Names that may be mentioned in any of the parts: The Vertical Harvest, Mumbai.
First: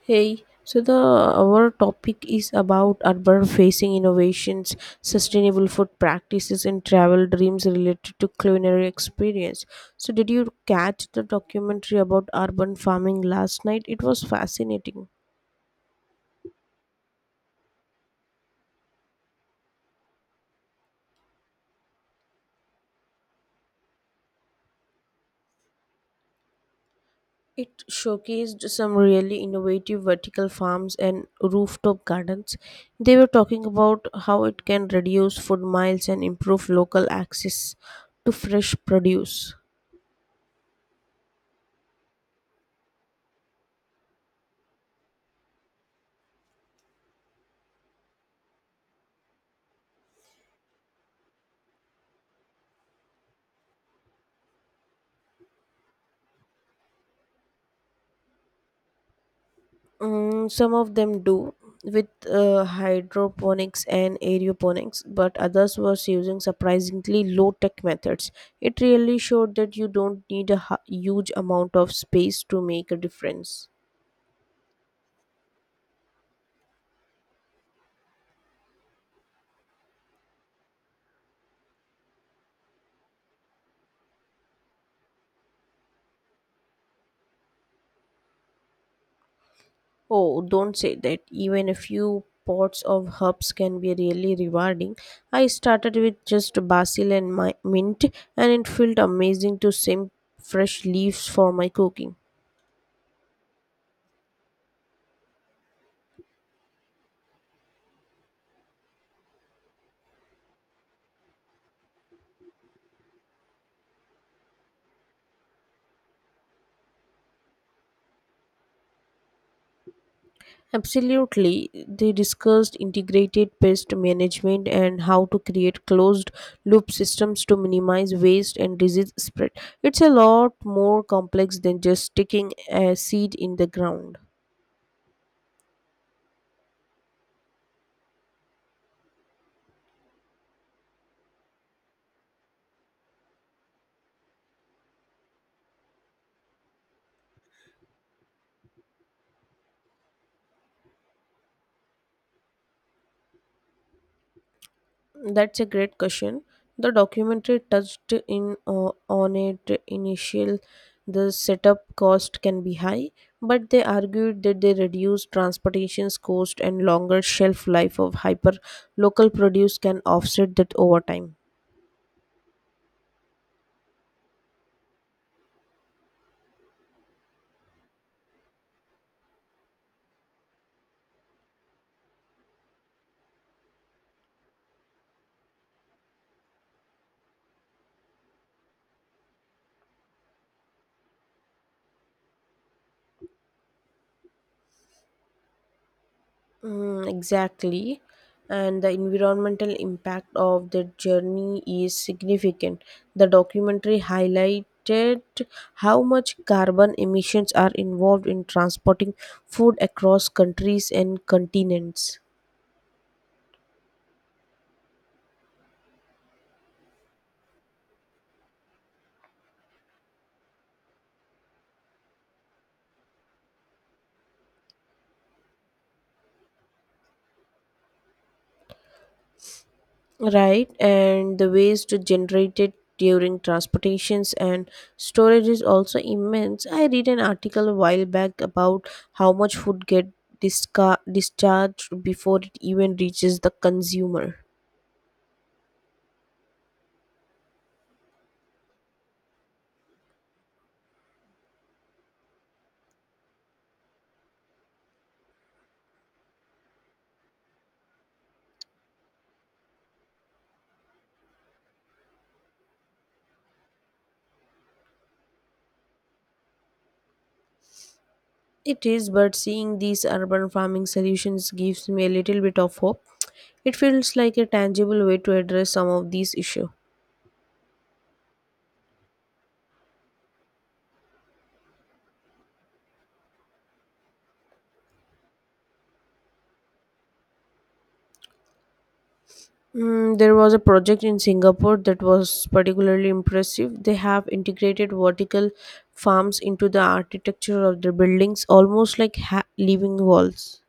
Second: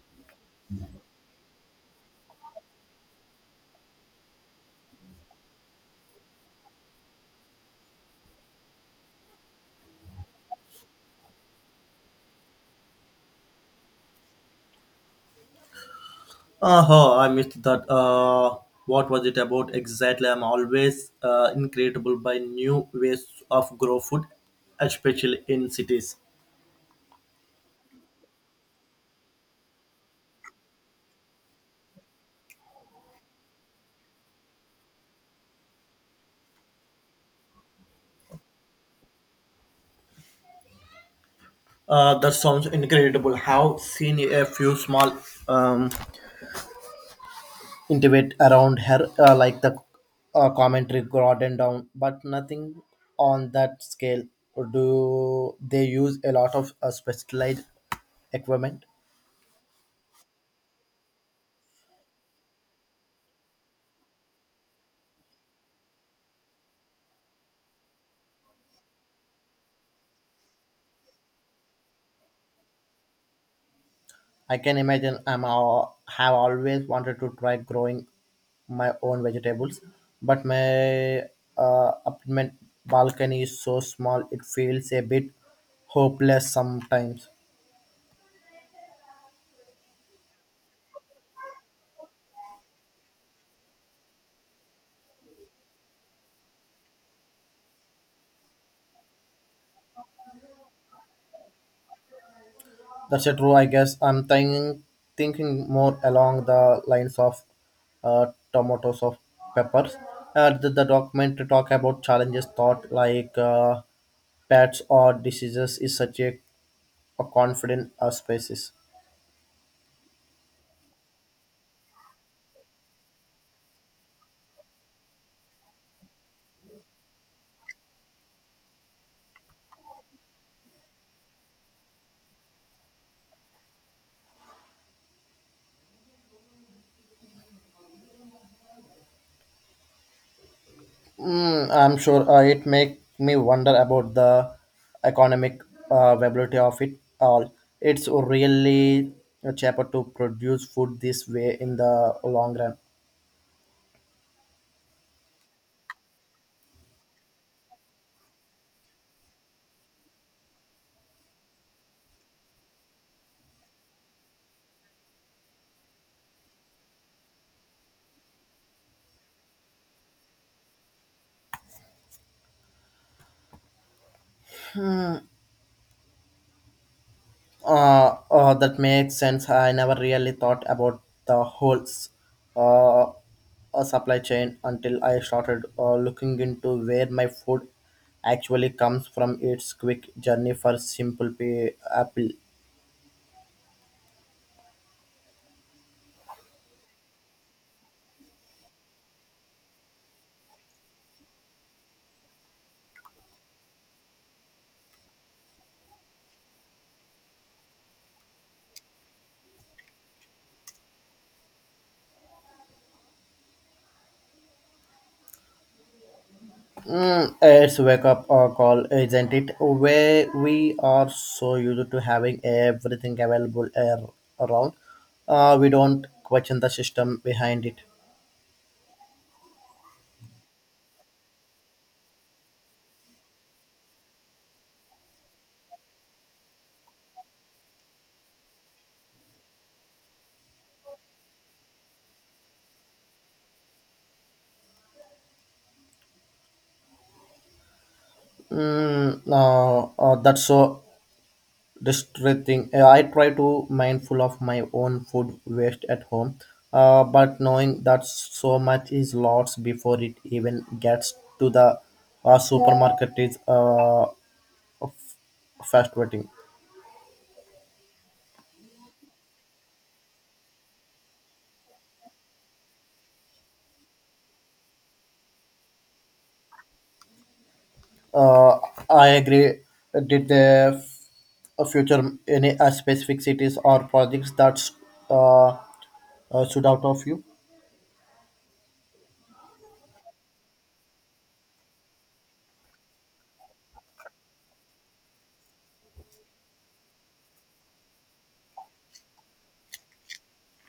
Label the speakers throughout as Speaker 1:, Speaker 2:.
Speaker 1: Hey, so the our topic is about urban facing innovations, sustainable food practices, and travel dreams related to culinary experience. So, did you catch the documentary about urban farming last night? It was fascinating.
Speaker 2: Uh huh, I missed that. What was it about exactly? I'm always incredible by new ways of grow food, especially in cities.
Speaker 1: It showcased some really innovative vertical farms and rooftop gardens. They were talking about how it can reduce food miles and improve local access to fresh produce.
Speaker 2: That sounds incredible. Have seen a few small um intimate around here, like the commentary garden down, but nothing on that scale. Do they use a lot of specialized equipment?
Speaker 1: Mm, some of them do with hydroponics and aeroponics, but others was using surprisingly low tech methods. It really showed that you don't need a huge amount of space to make a difference.
Speaker 2: I can imagine. I'm all, have always wanted to try growing my own vegetables, but my apartment balcony is so small it feels a bit hopeless sometimes.
Speaker 1: Oh, don't say that. Even a few pots of herbs can be really rewarding. I started with just basil and my mint, and it felt amazing to simp fresh leaves for my cooking.
Speaker 2: That's a true, I guess. I'm thinking more along the lines of uh, tomatoes of peppers. The document to talk about challenges thought like pets or diseases is such a confident species.
Speaker 1: Absolutely. They discussed integrated pest management and how to create closed loop systems to minimize waste and disease spread. It's a lot more complex than just sticking a seed in the ground.
Speaker 2: I'm sure it make me wonder about the economic viability of it all. It's really cheaper to produce food this way in the long run.
Speaker 1: That's a great question. The documentary touched in on it initial the setup cost can be high, but they argued that they reduce transportation's cost and longer shelf life of hyper local produce can offset that over time.
Speaker 2: That makes sense. I never really thought about the whole uh, supply chain until I started looking into where my food actually comes from. It's quick journey for simple pay apple.
Speaker 1: Mm, exactly. And the environmental impact of the journey is significant. The documentary highlighted how much carbon emissions are involved in transporting food across countries and continents.
Speaker 2: It's wake up or call, isn't it? Where we are so used to having everything available around, we don't question the system behind it.
Speaker 1: Right, and the waste generated during transportations and storage is also immense. I read an article a while back about how much food get discharged before it even reaches the consumer.
Speaker 2: That's so distressing. I try to mindful of my own food waste at home, but knowing that so much is lost before it even gets to the supermarket is frustrating.
Speaker 1: It is, but seeing these urban farming solutions gives me a little bit of hope. It feels like a tangible way to address some of these issues.
Speaker 2: Uh, I agree. Did they future any specific cities or projects that uh, stood out of you?
Speaker 1: Mm, there was a project in Singapore that was particularly impressive. They have integrated vertical farms into the architecture of their buildings, almost like living walls.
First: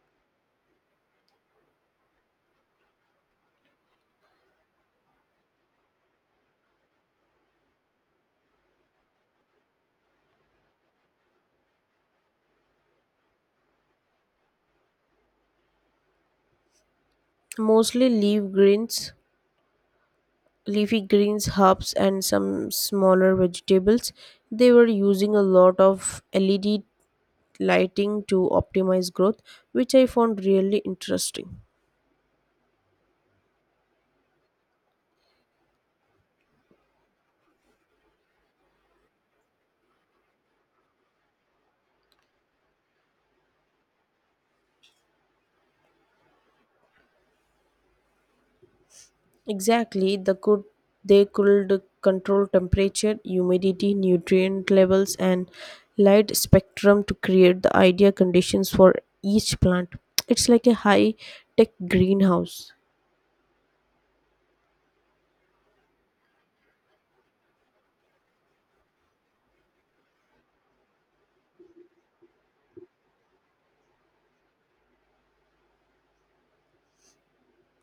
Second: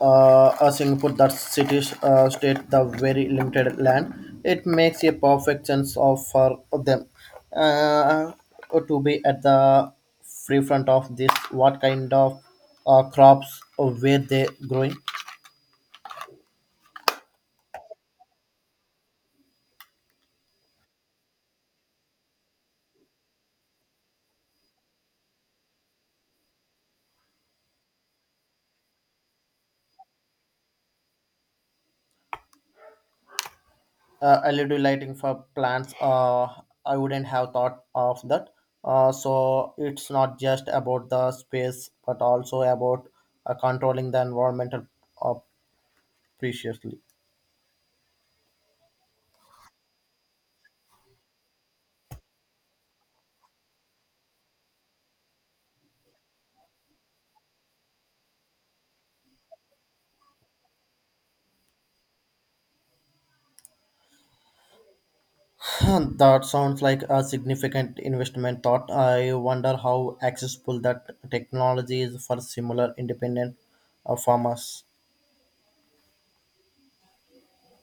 Speaker 2: A Singapore that cities state the very limited land. It makes a perfect sense of for them uh, to be at the free front of this. What kind of crops were they growing?
Speaker 1: Mostly leafy greens, herbs, and some smaller vegetables. They were using a lot of LED lighting to optimize growth, which I found really interesting.
Speaker 2: LED lighting for plants. I wouldn't have thought of that. So it's not just about the space, but also about controlling the environmental uh, preciously.
Speaker 1: Exactly, they could control temperature, humidity, nutrient levels, and light spectrum to create the ideal conditions for each plant. It's like a high tech greenhouse.
Speaker 2: That sounds like a significant investment thought. I wonder how accessible that technology is for similar independent farmers.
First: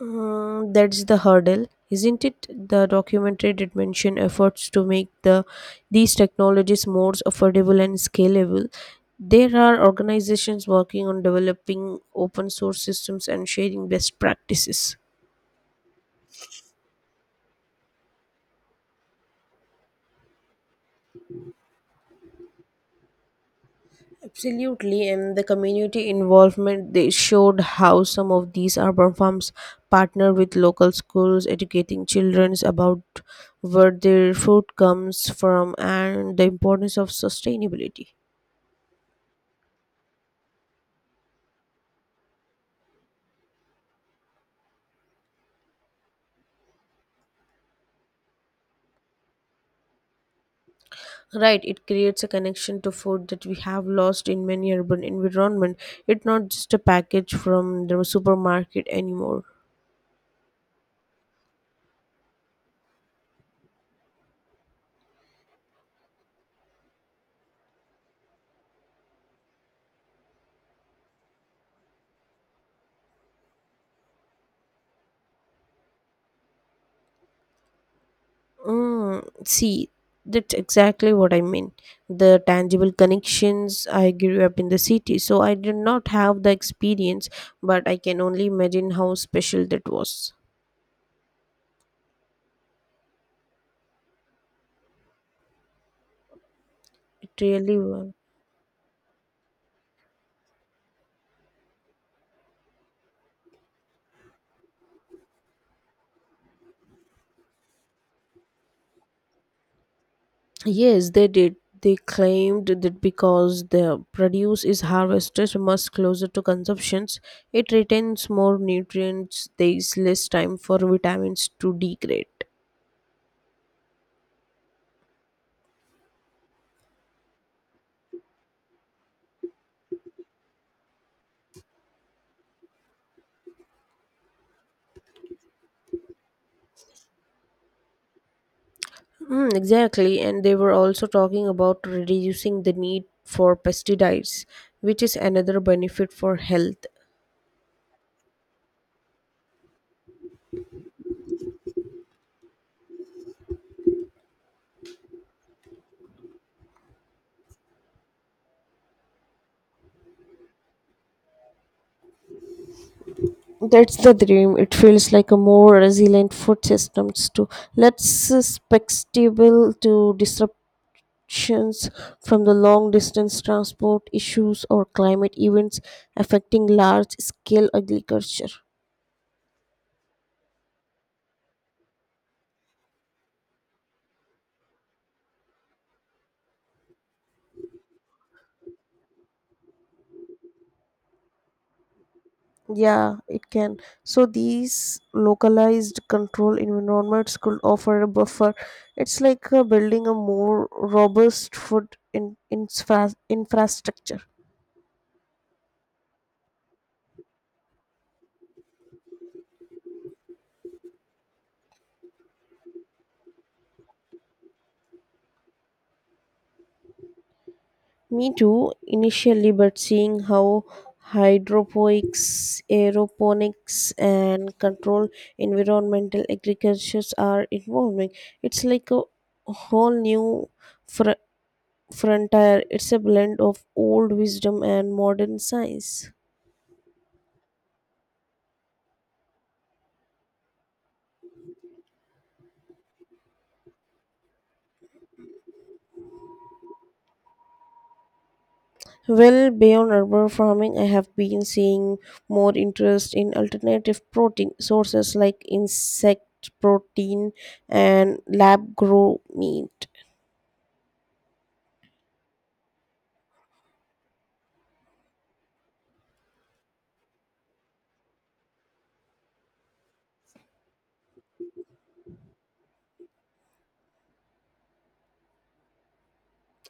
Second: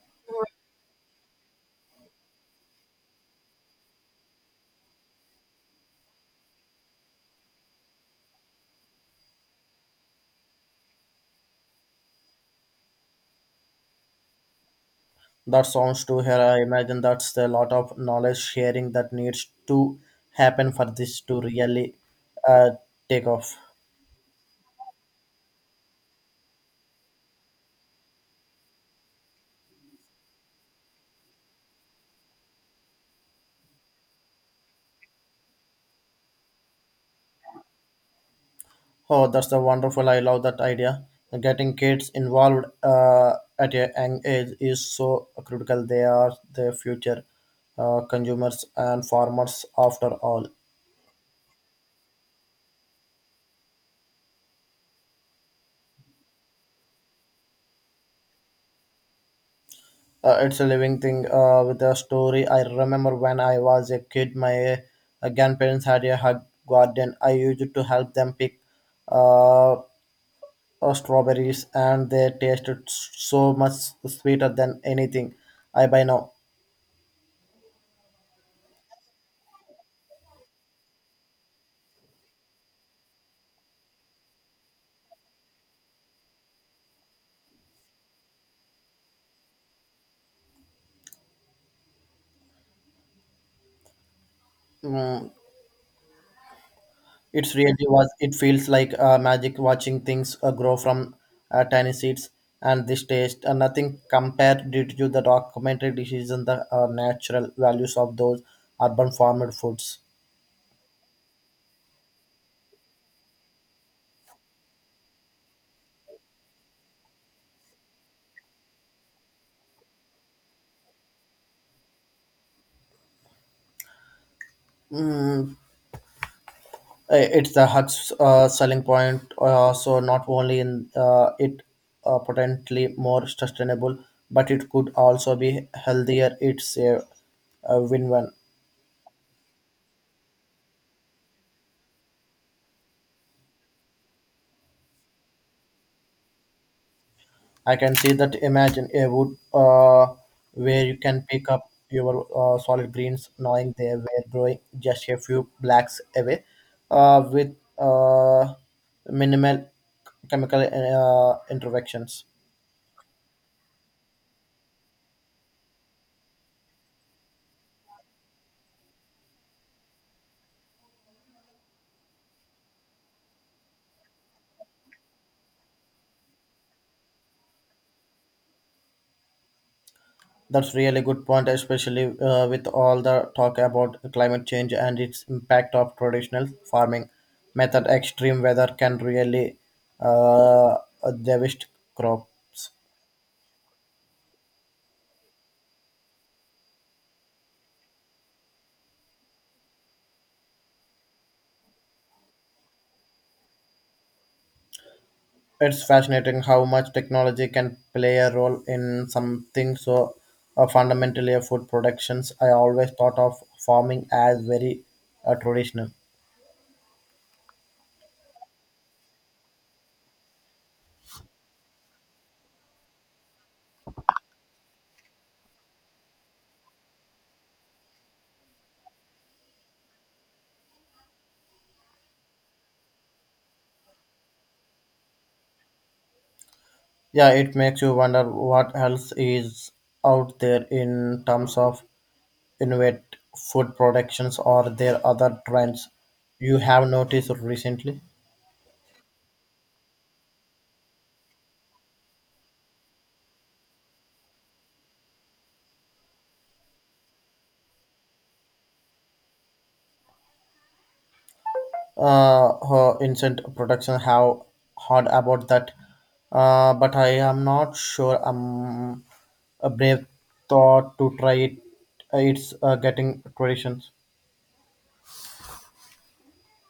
Speaker 1: Mm, that's the hurdle, isn't it? The documentary did mention efforts to make these technologies more affordable and scalable. There are organizations working on developing open source systems and sharing best practices.
Speaker 2: That sounds to her. I imagine that's a lot of knowledge sharing that needs to happen for this to really uh, take off.
Speaker 1: Absolutely, and the community involvement they showed how some of these urban farms partner with local schools, educating children about where their food comes from and the importance of sustainability.
Speaker 2: Oh, that's a wonderful. I love that idea. Getting kids involved at a young age is so critical. They are the future consumers and farmers after all.
Speaker 1: Right, it creates a connection to food that we have lost in many urban environment. It's not just a package from the supermarket anymore.
Speaker 2: It's a living thing with a story. I remember when I was a kid, my grandparents had a hug garden. I used to help them pick uh, strawberries and they tasted so much sweeter than anything I buy now.
Speaker 1: Mm, see, that's exactly what I mean. The tangible connections. I grew up in the city, so I did not have the experience, but I can only imagine how special that was.
Speaker 2: Mm,
Speaker 1: It
Speaker 2: It's really
Speaker 1: really
Speaker 2: was.
Speaker 1: was.
Speaker 2: It feels like magic watching things grow from tiny seeds and this taste. Nothing compared due to the documentary dishes and the natural values of those urban farmed foods.
Speaker 1: Yes, they did. They claimed that because the produce is harvested much closer to consumptions, it retains more nutrients, there is less time for vitamins to degrade.
Speaker 2: It's the Huck's selling point. So not only in it potentially more sustainable, but it could also be healthier. It's a win-win.
Speaker 1: Mm, exactly, and they were also talking about reducing the need for pesticides, which is another benefit for health.
Speaker 2: I can see that. Imagine a wood where you can pick up your solid greens, knowing they were growing just a few blacks away, with minimal chemical interventions.
Speaker 1: That's the dream. It feels like a more resilient food systems too. Let's susceptible to disruptions from the long distance transport issues or climate events affecting large scale agriculture.
Speaker 2: That's really good point, especially with all the talk about climate change and its impact of traditional farming method. Extreme weather can really uh, devastate crops.
Speaker 1: Yeah, it can. So these localized control environments could offer a buffer. It's like building a more robust infrastructure.
Speaker 2: It's fascinating how much technology can play a role in something so fundamentally a food productions. I always thought of farming as very traditional.
Speaker 1: Me too, initially, but seeing how hydroponics, aeroponics, and controlled environmental agricultures are evolving, it's like a whole new fr- frontier. It's a blend of old wisdom and modern science.
Speaker 2: Yeah, it makes you wonder what else is out there in terms of innovative food productions. Are there other trends you have noticed recently?
Speaker 1: Well, beyond urban farming, I have been seeing more interest in alternative protein sources like insect protein and lab grown meat.
Speaker 2: Her instant production have heard about that, but I am not sure I'm a brave thought to try it. It's getting traditions.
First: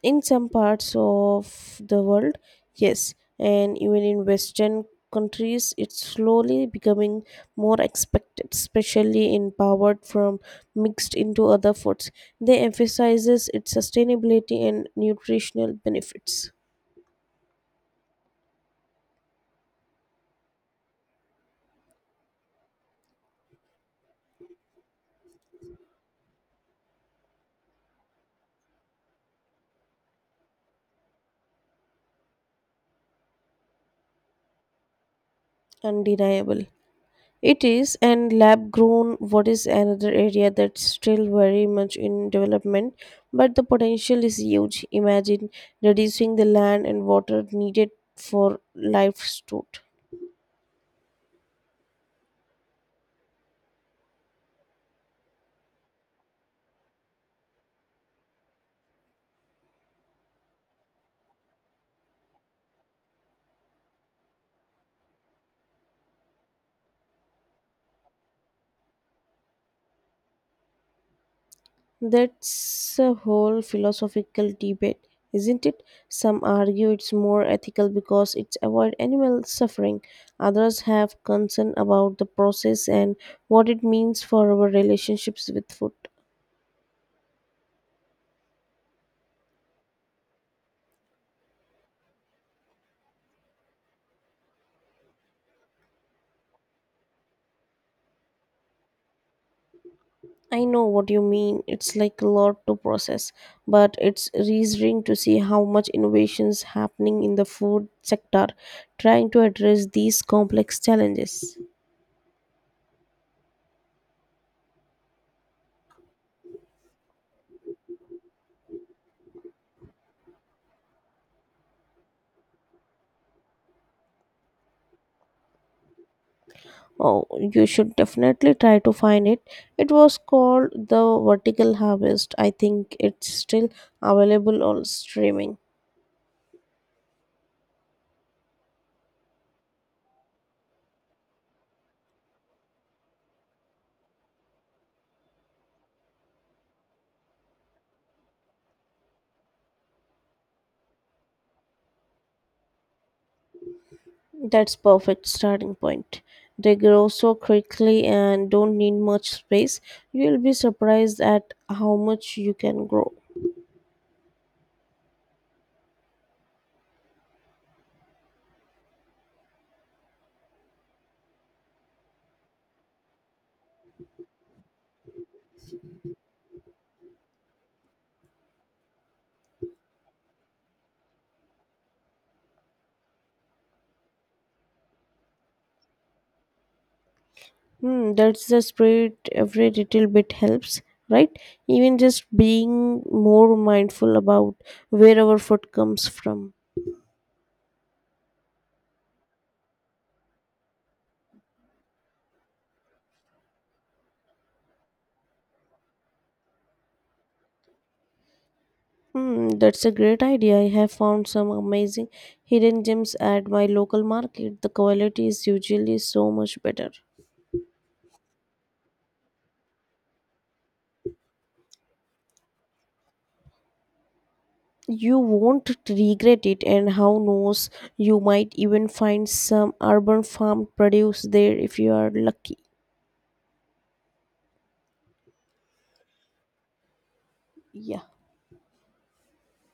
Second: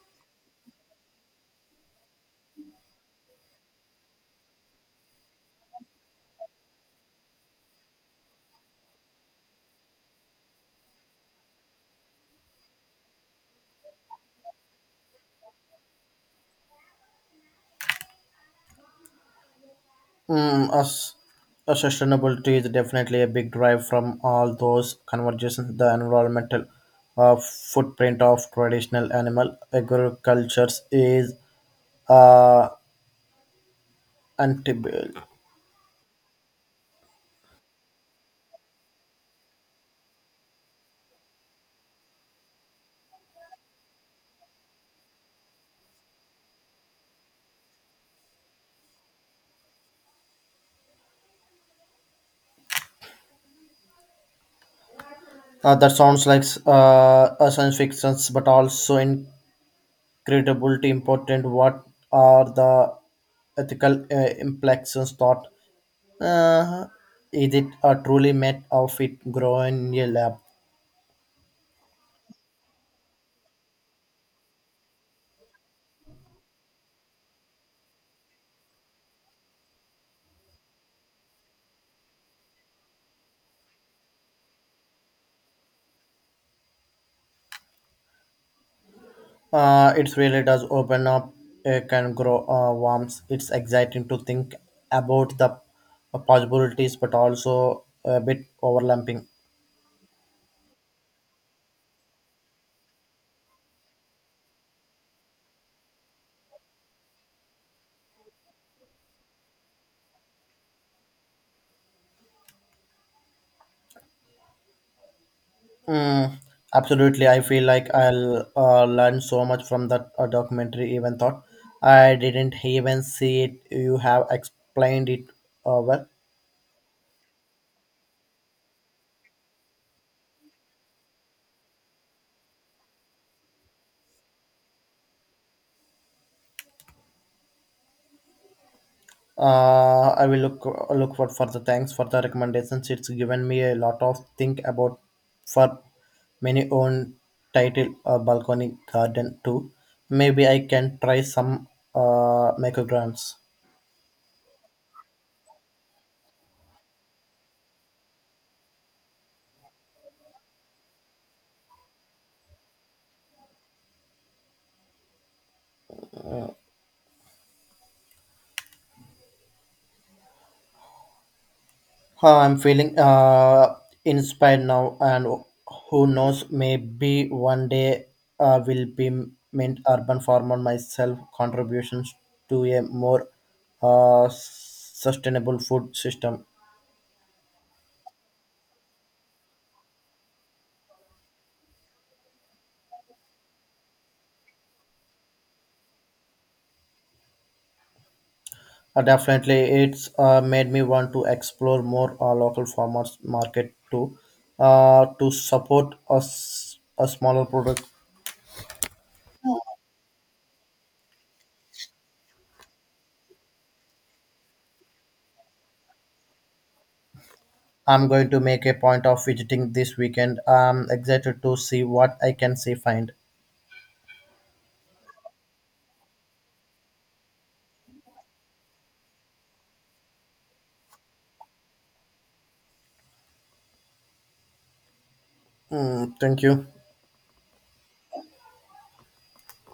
Speaker 1: In some parts of the world, yes, and even in Western countries, it's slowly becoming more expected, especially in powered from mixed into other foods. They emphasizes its sustainability and nutritional benefits.
Speaker 2: As a sustainability is definitely a big drive from all those conversations. The environmental footprint of traditional animal agricultures is uh, anti.
Speaker 1: Undeniable. It is, and lab grown what is another area that's still very much in development, but the potential is huge. Imagine reducing the land and water needed for livestock.
Speaker 2: That sounds like a science fiction, but also in credibility important. What are the ethical implications thought, uh, is it a truly made of it growing in a lab?
Speaker 1: That's a whole philosophical debate, isn't it? Some argue it's more ethical because it avoids animal suffering. Others have concern about the process and what it means for our relationships with food.
Speaker 2: It really does open up, can grow worms. It's exciting to think about the possibilities, but also a bit overlapping.
Speaker 1: I know what you mean. It's like a lot to process, but it's reassuring to see how much innovations happening in the food sector trying to address these complex challenges.
Speaker 2: Mm, absolutely. I feel like I'll learn so much from that documentary, even thought I didn't even see it. You have explained it well.
Speaker 1: Oh, you should definitely try to find it. It was called The Vertical Harvest. I think it's still available on streaming.
Speaker 2: I will look for the thanks for the recommendations. It's given me a lot of think about for many own title balcony garden too. Maybe I can try some micrograms.
Speaker 1: That's perfect starting point. They grow so quickly and don't need much space. You'll be surprised at how much you can grow.
Speaker 2: Huh, I'm feeling inspired now, and who knows, maybe one day will be mint urban farmer myself contributions to a more sustainable food system.
Speaker 1: Hmm, that's the spirit. Every little bit helps, right? Even just being more mindful about where our food comes from.
Speaker 2: Definitely, it's made me want to explore more local farmers market too, to support us a smaller product.
Speaker 1: Hmm, that's a great idea. I have found some amazing hidden gems at my local market. The quality is usually so much better.
Speaker 2: I'm going to make a point of visiting this weekend. I'm excited to see what I can see find.
Speaker 1: You won't regret it, and how knows, you might even find some urban farm produce there if you are lucky.
Speaker 2: Mm, thank you.
Speaker 1: Yeah.